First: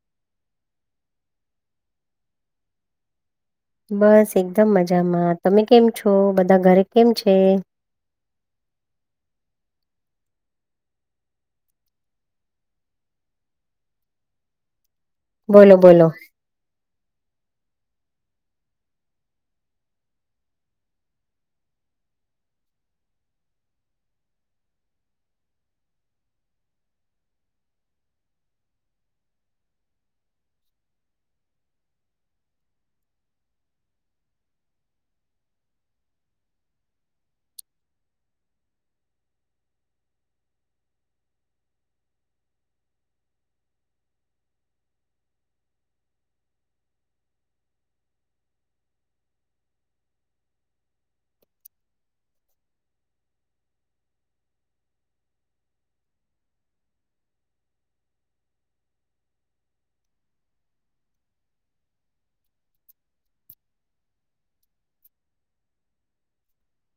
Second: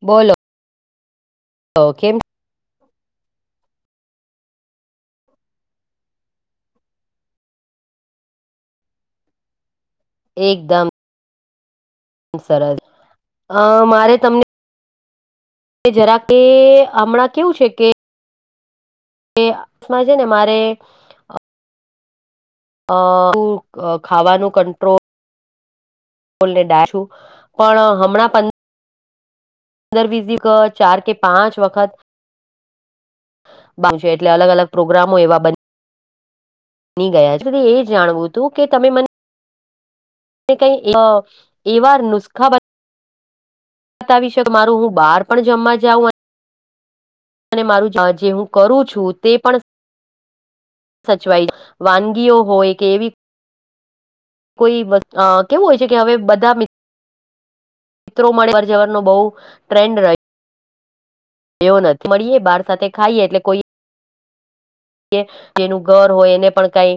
બોલો તો કેમ બસ એકદમ મજામાં તમે કેમ છો બધા ઘરે કેમ છે એકદમ સરસ અહ મારે તમને બોલો કે બોલો જરા કે હમણાં કેવું છે કે તે આસમા છે ને મારે અહ હું અહ ખાવાનું કંટ્રોલ લે ડાલુ પણ હમણાં પં પંદર વિગ ક ચાર કે પાંચ વખત બનશે એટલે અલગ અલગ પ્રોગ્રામો એવા બ ની ગયા છે એ જાણવું હતું કે તમે મન કઈ અહ એવા નુસખા બ તાવી શ તમારું હું બહાર પણ જમવા જાઉં અને મારું જા જે હું કરું છું તે પણ સચવાઈ વાનગીઓ હોય કે એવી કોઈ વશ અહ કેવું હોય છે કે હવે બધા મી ત્રો માં અવર જવર નો બહુ ટ્રેન્ડ રહે એવો નથી મળીએ બહાર સાથે ખાઈએ એટલે કોઈ જે એનું ઘર હોય એને પણ કઈ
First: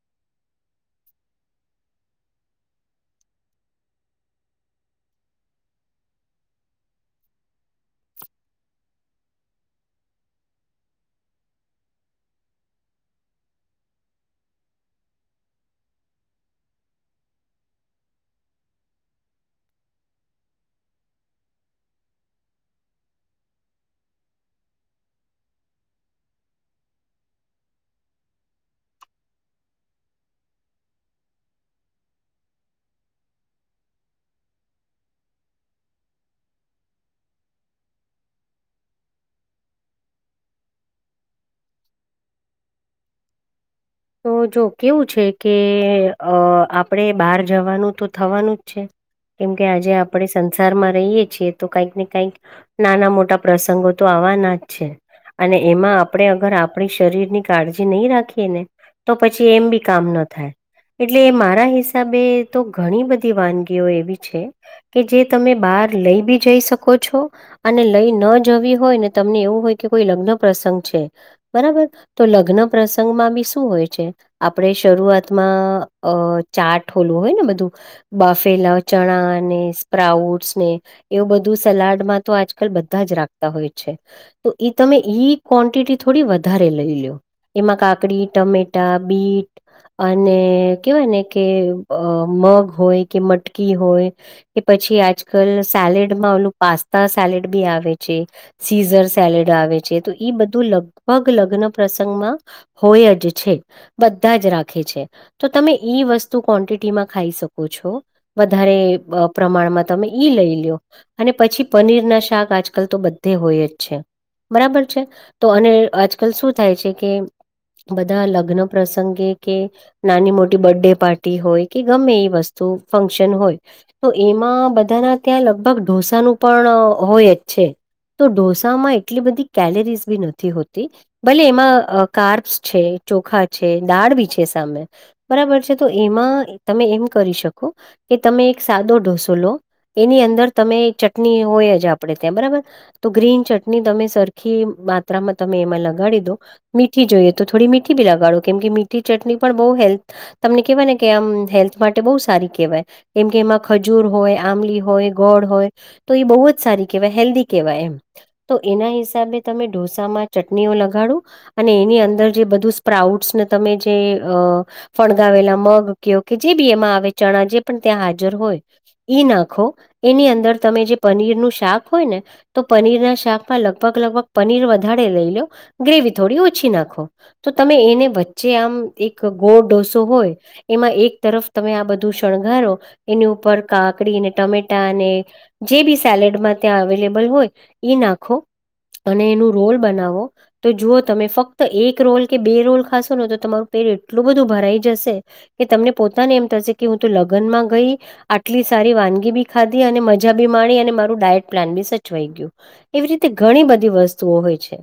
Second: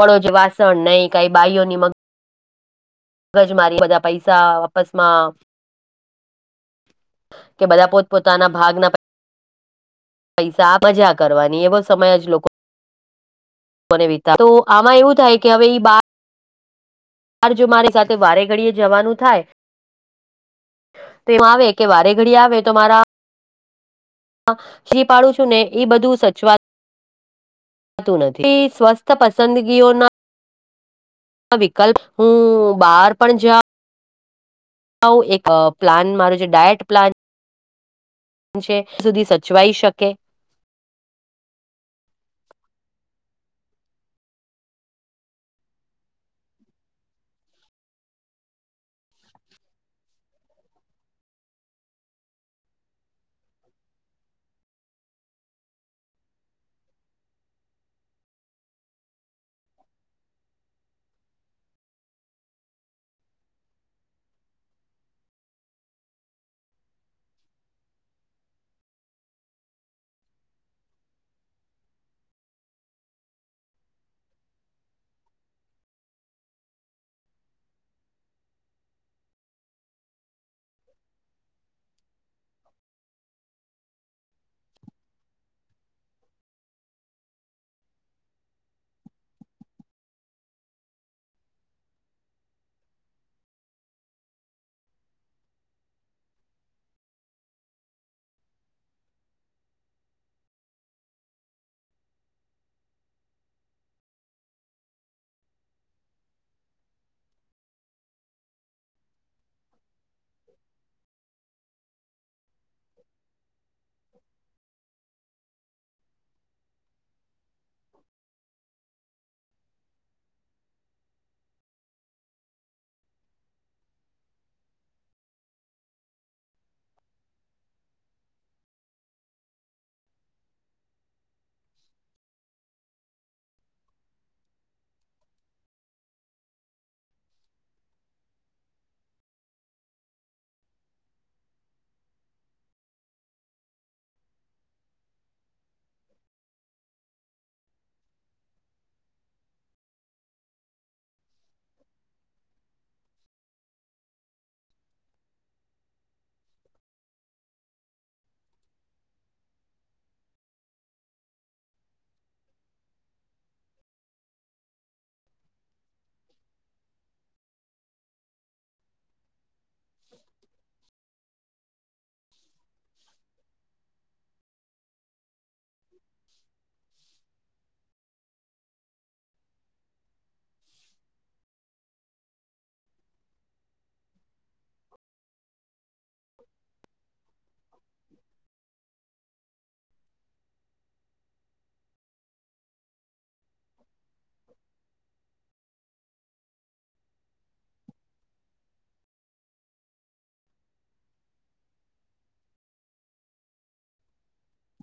પડોજ વાસણ નહી કઈ બાાઈઓની મગ મગજ મારી બધા પૈસા આપસ માં કે બધા પોત પોતાના ભાગના પૈસા મજા કરવાની એવો સમય જ લોકો વિ તો આમાં એવું થાય કે હવે બા હાર જો મારી સાથે વારે ઘડીએ જવાનું થાય તે આવે કે વારે ઘડી આવે તો મારા માં શી પાડું છું ને ઈ બધું સચવાત તું નથી સ્વસ્થ પસંદગીઓ ના ના વિકલ્પ હું બહાર પણ જા વું એક પ્લાન મારું જે ડાયટ પ્લાન છે તે સુધી સચવાઈ શકે તો જો કેવું છે કે અહ આપડે બહાર જવાનું તો થવાનું જ છે. કેમ કે આજે આપડે સંસારમાં રહીએ છીએ તો કઈક ને કઈક નાના મોટા પ્રસંગો તો આવવાના જ છે. અને એમાં આપડે અગર આપડી શરીર ની કાળજી નહી રાખીએ ને તો પછી એમ બી કામ ન થાય. એટલે એ મારા હિસાબે તો ઘણી બધી વાનગીઓ એવી છે તે જે તમે બહાર લઈ બી જઈ શકો છો અને લઈ ન જવી હોય ને તમને એવું હોય કે કોઈ લગ્ન પ્રસંગ છે બરાબર તો લગ્ન પ્રસંગ માં બી શું હોય છે, આપડે શરૂઆતમાં અહ ચાટ હોલું હોય ને બધું બાફેલા ચણા, ને સ્પ્રાઉટસ, ને એવું બધું સલાડમાં તો આજકાલ બધા જ રાખતા હોય છે. તો એ તમે ઈ ક્વોન્ટિટી થોડી વધારે લઈ લો, એમાં કાકડી ટમેટા, બીટ અને કેવાયને કે અહ મગ હોય કે મટકી હોય કે પછી આજકાલ સેલેડમાં ઓલું પાસ્તા સેલેડ બી આવે છે. સીઝર સેલેડ આવે છે તો ઈ બધું લગભગ લગ્ન પ્રસંગમાં હોય જે છે. બધા જ રાખે છે તો તમે ઈ વસ્તુ ક્વન્ટિટીમાં ખાઈ શકો છો. વધારે અહ પ્રમાણમાં તમે ઈ લઈ લ્યો અને પછી પનીર ના શાક આ જકાલ તો બધે હોય જ છે બરાબર છે. તો અને આજકાલ શું થાય છે કે બધા લગ્ન પ્રસંગે કે નાની-મોટી બર્ડે પાર્ટી હોય કે ગમે એવી વસ્તુ ફંક્શન હોય તો એમાં બધાના ત્યાં લગભગ ઢોસાનું પણ હોય જ છે તો ઢોસામાં એટલી બધી કેલરીઝ બી નથી હોતી ભલે એમાં કાર્બ છે, ચોખા છે, દાળ બી છે સામે બરાબર છે, તો એમાં તમે એમ કરી શકો કે તમે એક સાદો ઢોસો લો એની અંદર તમે ચટણી હોય જ આપણે ત્યાં બરાબર. તો ગ્રીન ચટણી તમે સરખી માત્રામાં તમે એમાં લગાડી દો મીઠી જોઈએ. તો થોડી મીઠી બી લગાડો, કેમ કે મીઠી ચટણી પણ બહુ હેલ્થ તમને કેહેવાય ને કે આમ હેલ્થ માટે બહુ સારી કહેવાય. કેમ કે એમાં ખજૂર હોય, આંમલી હોય, ગોળ હોય તો એ બહુ જ સારી કેહેવાય હેલ્ધી કહેવાય એમ. તો એના હિસાબે તમે ઢોસામાં ચટણીઓ લગાડો અને એની અંદર જે બધું સ્પ્રાઉડ્સ ને તમે જે અ ફણગાવેલા મગ કેઓ કે જે બી એમાં આવે ચણા જે પણ ત્યાં હાજર હોય ઈ નાખો એની અંદર તમે જે પનીરનું શાક હોય ને તો પનીરના શાકમાં લગભગ-લગભગ પનીર વધારે લઈ લો ગ્રેવી થોડી ઓછી નાખો. તો તમે એને વચ્ચે આમ એક ગોળ ડોસો હોય એમાં એક તરફ તમે આ બધું શણગારો એની ઉપર કાકડીને ટમેટા અને જે બી સેલેડમાં ત્યાં અવેલેબલ હોય એ નાખો અને એનું રોલ બનાવો તો જુઓ તમે ફક્ત એક એક રોલ કે બે રોલ ખાશો ને તો તમારું પેટ એટલું બધું ભરાઈ જશે કે તમને પોતાને એમ થશે કે હું તો લગ્નમાં ગઈ આટલી સારી વાનગી બી ખાધી અને મજા બી માણી અને મારું ડાયટ પ્લાન બી સચવાઈ ગયું. એવી રીતે ઘણી બધી વસ્તુઓ હોય છે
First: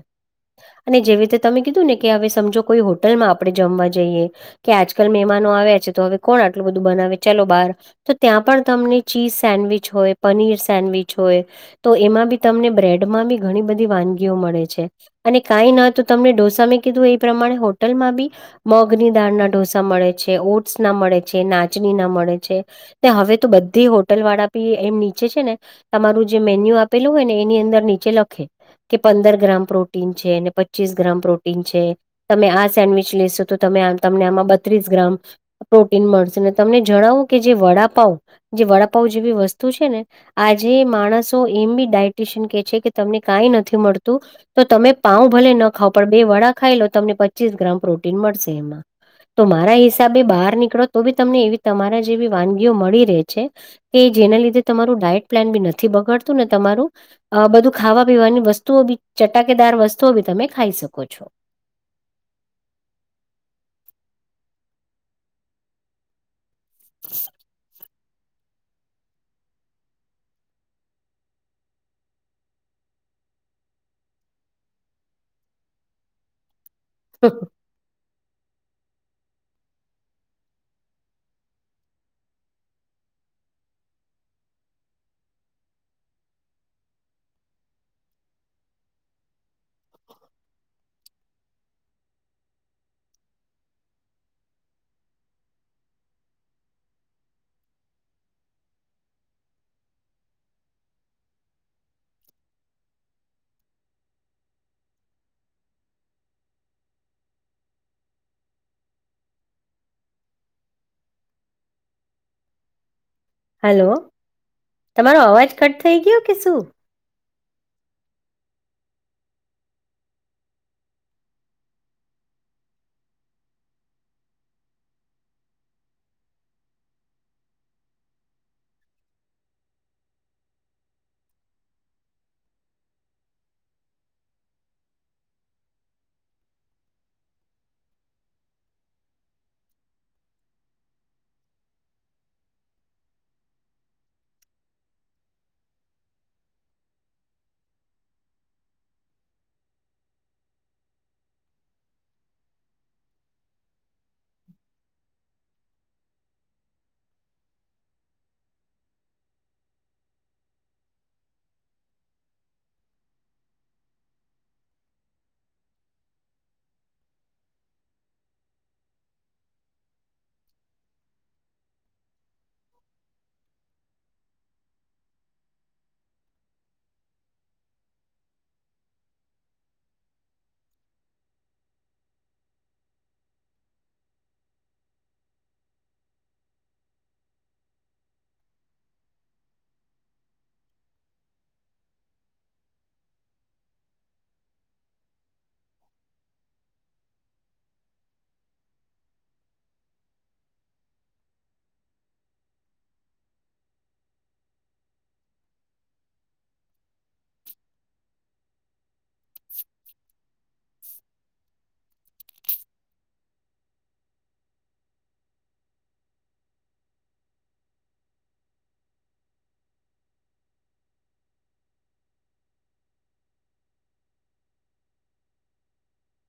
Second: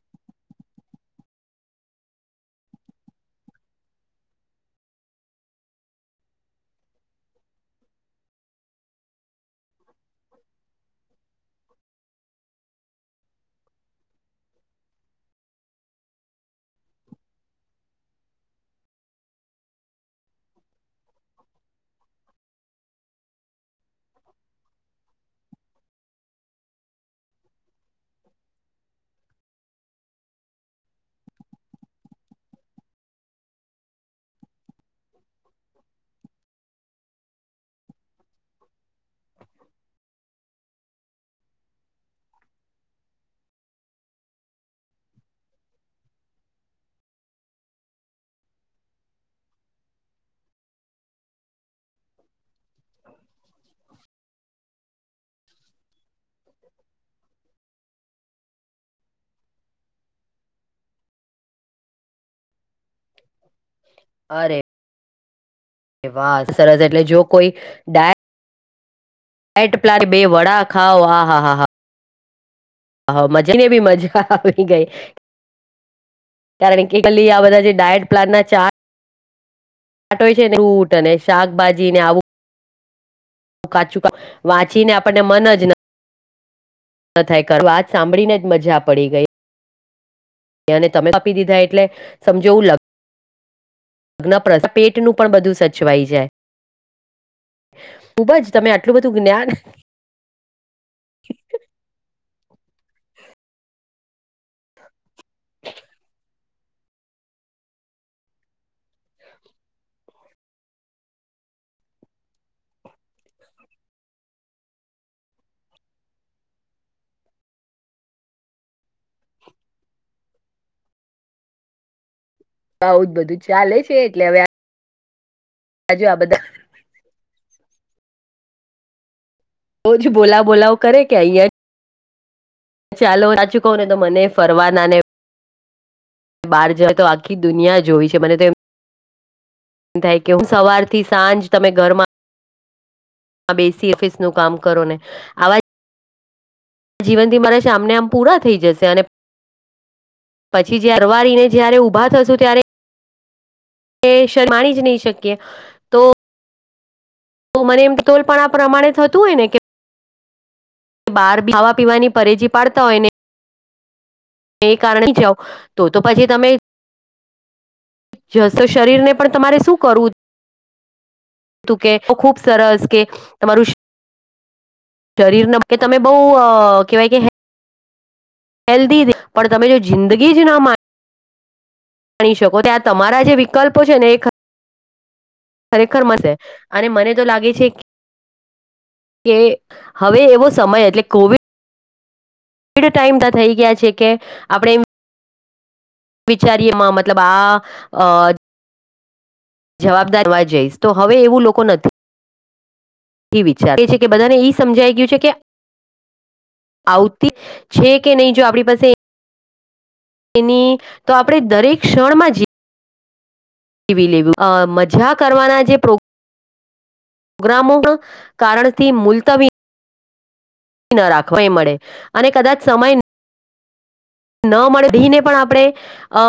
અને જેવી રીતે તમે કીધું ને કે હવે સમજો કોઈ હોટલમાં આપણે જમવા જઈએ કે આજકાલ મહેમાનો આવ્યા છે તો હવે કોણ આટલું બધું બનાવે ચલો બાર તો ત્યાં પણ તમને ચીઝ સેન્ડવીચ હોય, પનીર સેન્ડવીચ હોય તો એમાં બી તમને બ્રેડમાં બી ઘણી બધી વાનગીઓ મળે છે. અને કાંઈ ન તો તમને ઢોસા મેં કીધું એ પ્રમાણે હોટલમાં બી મગની દાળના ઢોસા મળે છે, ઓટ્સ ના મળે છે, નાચની ના મળે છે ને હવે તો બધી હોટલ વાળા બી એમ નીચે છે ને તમારું જે મેન્યુ આપેલું હોય ને એની અંદર નીચે લખે કે પંદર ગ્રામ પ્રોટીન છે, અનેન પચીસ ગ્રામ પ્રો છે તમે આ સેન્ડવીચ લેશો તોમે તમને આમાં બત્રીસ ગ્રામ પ્રોટીન મળશે, ને તમને જણાવો કે જે વડાપાઉ જે વડાપાઉ જેવી વસ્તુ છે ને આજે માણસો એમ બી ડાયટીશિયન કે છે કે તમને કઈ નથી મળતું તો તમે પાઉ ભલે ન ખાવ પણ બે વડા ખાઈ લો તમને પચીસ ગ્રામ પ્રોટીન મળશે એમાં. તો મારા હિસાબે બહાર નીકળો તો બી તમને એવી તમારા જેવી વાનગીઓ મળી રહે છે કે જેના લીધે તમારું ડાયટ પ્લાન બી નથી બગાડતું ને તમારું અ બધું ખાવા પીવાની વસ્તુઓ બી ચટાકેદાર વસ્તુઓ બી તમે ખાઈ શકો છો. અરે વાહ સરસ એટલે જો કોઈ ડાય [unintelligible] પ્લાન બે વડા ખાઓ આ હા હા હા હ મજા ને એ બી મજા આવી ગઈ. કારણ કે કલી આ બધા જે ડાયટ પ્લાન ચાટ હોય છે ને ફ્રુટ શાકભાજી આવું કાચું વાંચી ને આપણને મન જ ન થાય કરવા, વાત સાંભળી ને જ મજા પડી ગઈ. ને તમે કાપી દીધા એટલે સમજ એવું લ નપ્રશ પેટનું પણ બધું સચવાઈ જાય. ખૂબ જ તમે આટલું બધું જ્ઞાન હલો તમારો અવાજ કટ થઈ ગયો કે શું? આઉ જ બધું ચાલે છે એટલે હવે આ જો આ બધા. બહુ જ બોલાવ બોલાવ કરે કે અહિયાં ચાલો સાચું કહું ને તો મને ફરવા ના બહાર જવા તો આખી દુનિયા જોવી છે મને તો એ થાય કે સવાર થી સાંજ તમે ઘરમાં બેસી ઓફિસનું કામ કરો ને આવાજ જીવનથી મારા સામને આમ પૂરા થઈ જશે અને પછી જારે પરવારીને જયારે ઊભા થશું ત્યારે એ શણ માણી જ નહી શકીએ. તો મને એમ તોલ પણ આ પ્રમાણે થતું હોય ને કે બહાર બી ખાવા પીવાની પરેજી પાડતા હોય ને એ કારણે જાઓ તો તો પછી તમે જસ તો શરીર ને પણ તમારે શું કરવું. તુ કે ખુબ સરસ કે તમારું શ શરીરને કે તમે બહુ અ કહેવાય કે હેલ્ધી પણ તમે જો જિંદગી જ ના મા માણી શકો ત આ તમારા જે વિકલ્પો છે ને એ ખરેખર મશે અને મને તો લાગે છે. કે હવે એવો સમય એટલે કોવિડ ટાઈમ ત થઈ ગયા છે કે આપડે એમ. વિચારી એમાં મતલબ આ અ જવાબદાર જોવા જઈશ તો હવે એવું લોકો નથી. એ વિચાર એ છે કે બધાને ઈ સમજાઈ ગયું છે કે આવતી છે કે નહીં જો આપણી પાસે [inaudible] ની તો આપણે દરેક ક્ષણમાં જી જીવી લેવુ અ મજા કરવાના જે પ્રો ગ્રામો કારણથી મુલતવી. ન રાખવા એ મળે અને કદાચ સમય ન મળે દીને પણ આપણે અ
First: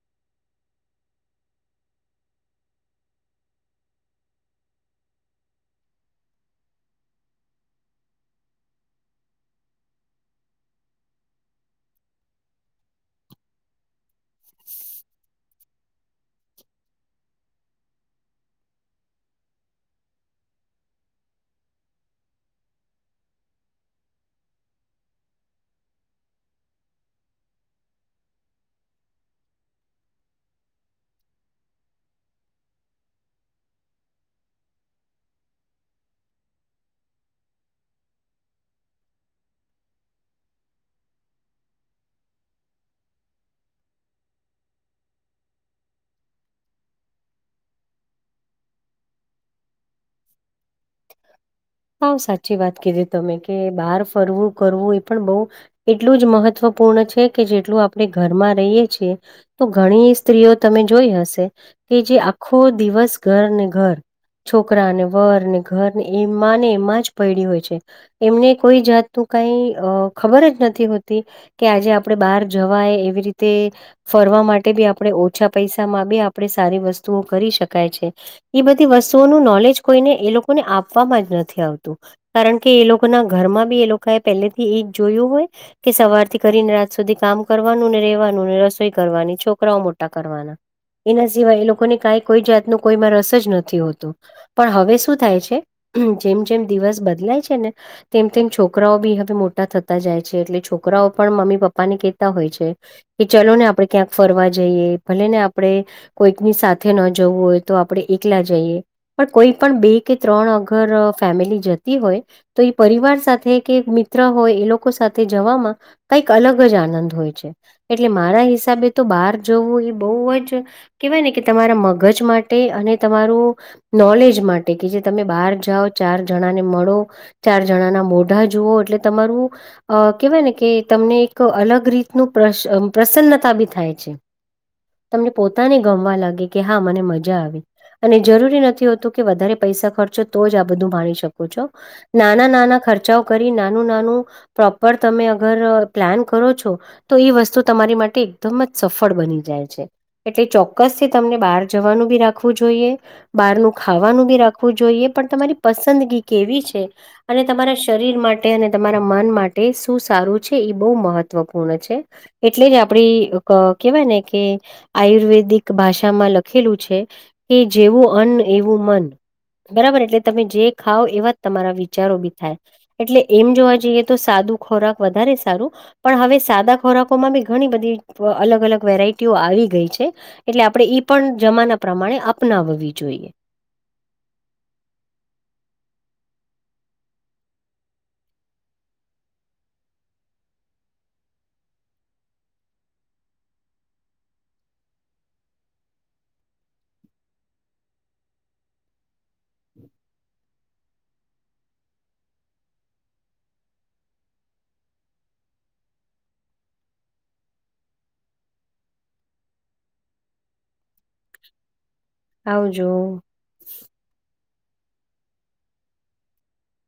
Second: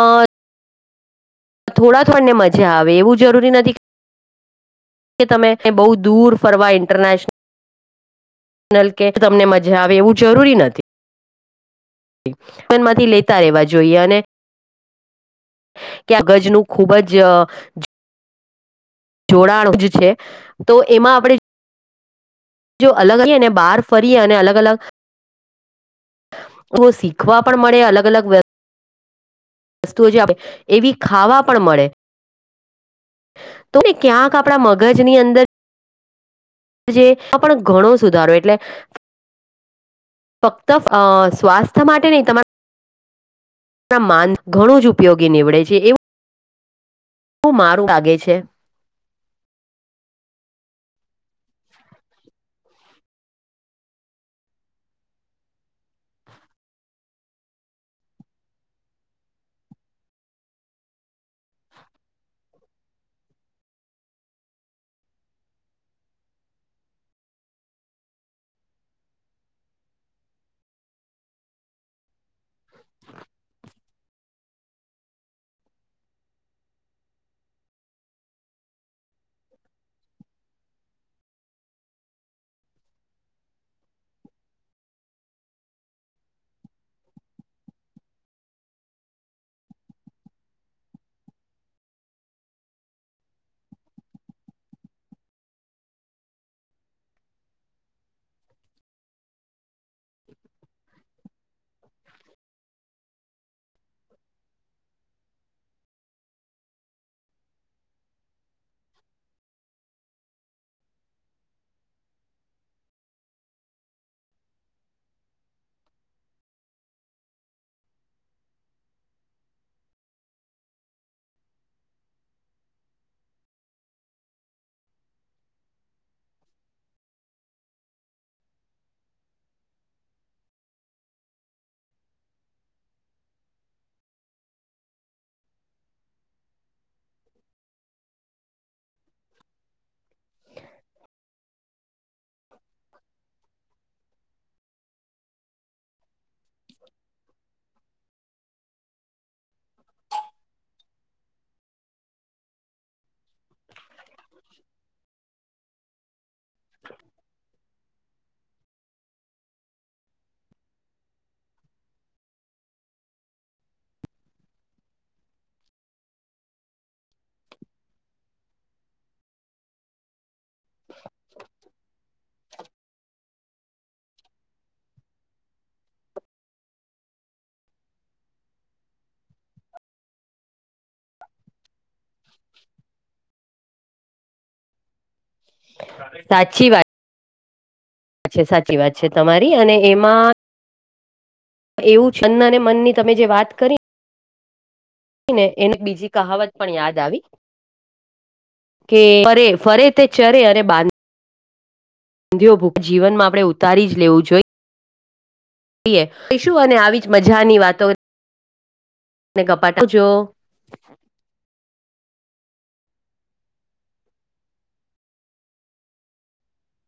થોડા થોણને મજા આવે એવું જરૂરી નથી કે તમે બહુ દૂર ફરવા ઇન્ટરનેશ નલ કે તમને મજા આવે એવું જરૂરી નથી. ન માંથી લેતા રેવા જોઈએ અને. કે આ ગજ નું ખુબ જ જોડાણું જ છે તો એમાં આપડે જો અલગ આવીઈ ને બહાર ફરીએ અને અલગ-અલગ. ઓ શીખવા પણ મળે અલગ-અલગ વ વસ્તુઓ જે આપે એવી ખાવા પણ મળે. તો બી ક્યાંક આપડા મગજ ની અંદર. જે એમાં પણ ઘણો સુધારો એટલે ફક્ત અ સ્વાસ્થ્ય માટે નહી તમારા માન ઘણું જ ઉપયોગી નીવડે છે એવું મારું લાગે છે. [inaudible] બહુ સાચી વાત કીધી તમે કે બહાર ફરવું કરવું એ પણ બઉ એટલું જ મહત્વપૂર્ણ છે કે જેટલું આપણે ઘરમાં રહીએ છીએ. તો ઘણી સ્ત્રીઓ તમે જોઈ હશે કે, જે આખો દિવસ ઘર ને ઘર. છોકરા ને વર ને ઘરને એમાંને એમાં જ પૈડી હોય છે. એમને કોઈ જાતનું કઈ અ ખબર જ નથી હોતી. કે આજે આપડે બહાર જવાય એવી રીતે. ફરવા માટે બી આપણે ઓછા પૈસામાં બી આપણે સારી વસ્તુઓ કરી શકાય છે. એ બધી વસ્તુઓનું નોલેજ કોઈને એ લોકોને આપવામાં જ નથી આવતું. કારણ કે, એ લોકો ના ઘરમાં બી એ લોકો એ પહેલે થી એ જ જોયું હોય. કે સવારથી કરીને રાત સુધી કામ કરવાનું ને, રેવાનું, રસોઈ કરવાની, છોકરાઓ મોટા કરવાના. એના સિવાય એ લોકોને ક કોઈ જાત ન કોઈમાં રસ જ નથી હોતો. પણ હવે શું? થાય છે જેમ જેમ દિવસ બદલાય છે ને તેમ તેમ છોકરાઓ બી હવે મોટા થતા જાય છે. એટલે છોકરાઓ પણ મમ્મી પપ્પા ને કહેતા હોય છે. કે ચાલો ને આપડે ક્યાંક ફરવા જઈએ. ભલે ને આપણે કોઈકની સાથે ન જવું હોય તો આપણે એકલા જઈએ. પણ કોઈ પણ બે કે ત્રણ અગર ફેમિલી જતી હોય, તો એ પરિવાર સાથે કે, મિત્ર હોય એ લોકો સાથે જવામાં કંઈક અલગ જ આનંદ હોય છે. એટલે મારા હિસાબે તો બહાર જવું એ બહુ જ કેવાય ને કે તમારા મગજ માટે અને તમારું નોલેજ માટે એટ કે જે તમે બહાર જાઓ ચાર જણાને મળો. ચાર જણાના મોઢા જુઓ એટલે તમારું અ કેહેવાય ને કે, તમને એક અલગ રીતનું પ્રસન્નતા બી થાય છે. તમને પોતાને ગમવા લાગે કે હા મને મજા આવી અને જરૂરી નથી હોતું કે વધારે પૈસા ખર્ચો તો જ આ બધું ભણી શકો છો નાના નાના ખર્ચાઓ કરી નાનું નાનું પ્રોપર તમે અગર પ્લાન કરો છો? તો એ વસ્તુ તમારી માટે એકદમ જ સફળ બની જાય છે. એટલે ચોક્કસ થી તમને બહાર જવાનું બી રાખવું જોઈએ, બહારનું ખાવાનું બી રાખ જોઈએ. પણ તમારી પસંદગી કેવી છે? અને તમારા શરીર માટે માટે અને તમારા મન માટે શું સારું છે? એ બહુ મહત્વપૂર્ણ છે. એટલે જ આપડી કેવાય ને કે આયુર્વેદિક ભાષામાં લખેલું છે કે, જેવું અન્ન એવું મન. બરાબર એટલે તમે જે ખાવ એવા જ તમારા વિચારો બી થાય. એટલે એમ જોવા જઈએ તો સાદું ખોરાક વધારે સારું. પણ હવે સાદા ખોરાકોમાં બી ઘણી બધી અલગ અલગ વેરાયટીઓ આવી ગઈ છે. એટલે આપણે ઈ પણ જમાના પ્રમાણે અપનાવવી જોઈએ. સાચી વાત! અચછા સાચી વાત છે, તમારી અને એમાં એવું છન્ન અને મનની તમે જે વાત કરી ને? ને એને બીજી કહાવત પણ યાદ આવી. કે ફરે ફરે તે ચરે અને બાંધી [unintelligible] સંંધઓ જીવનમાં આપણે ઉતારી જ લેવું જોઈએ. શું અને આવી જ મજાની વાતો, [unintelligible] ગપાટા આવજો. આવજો.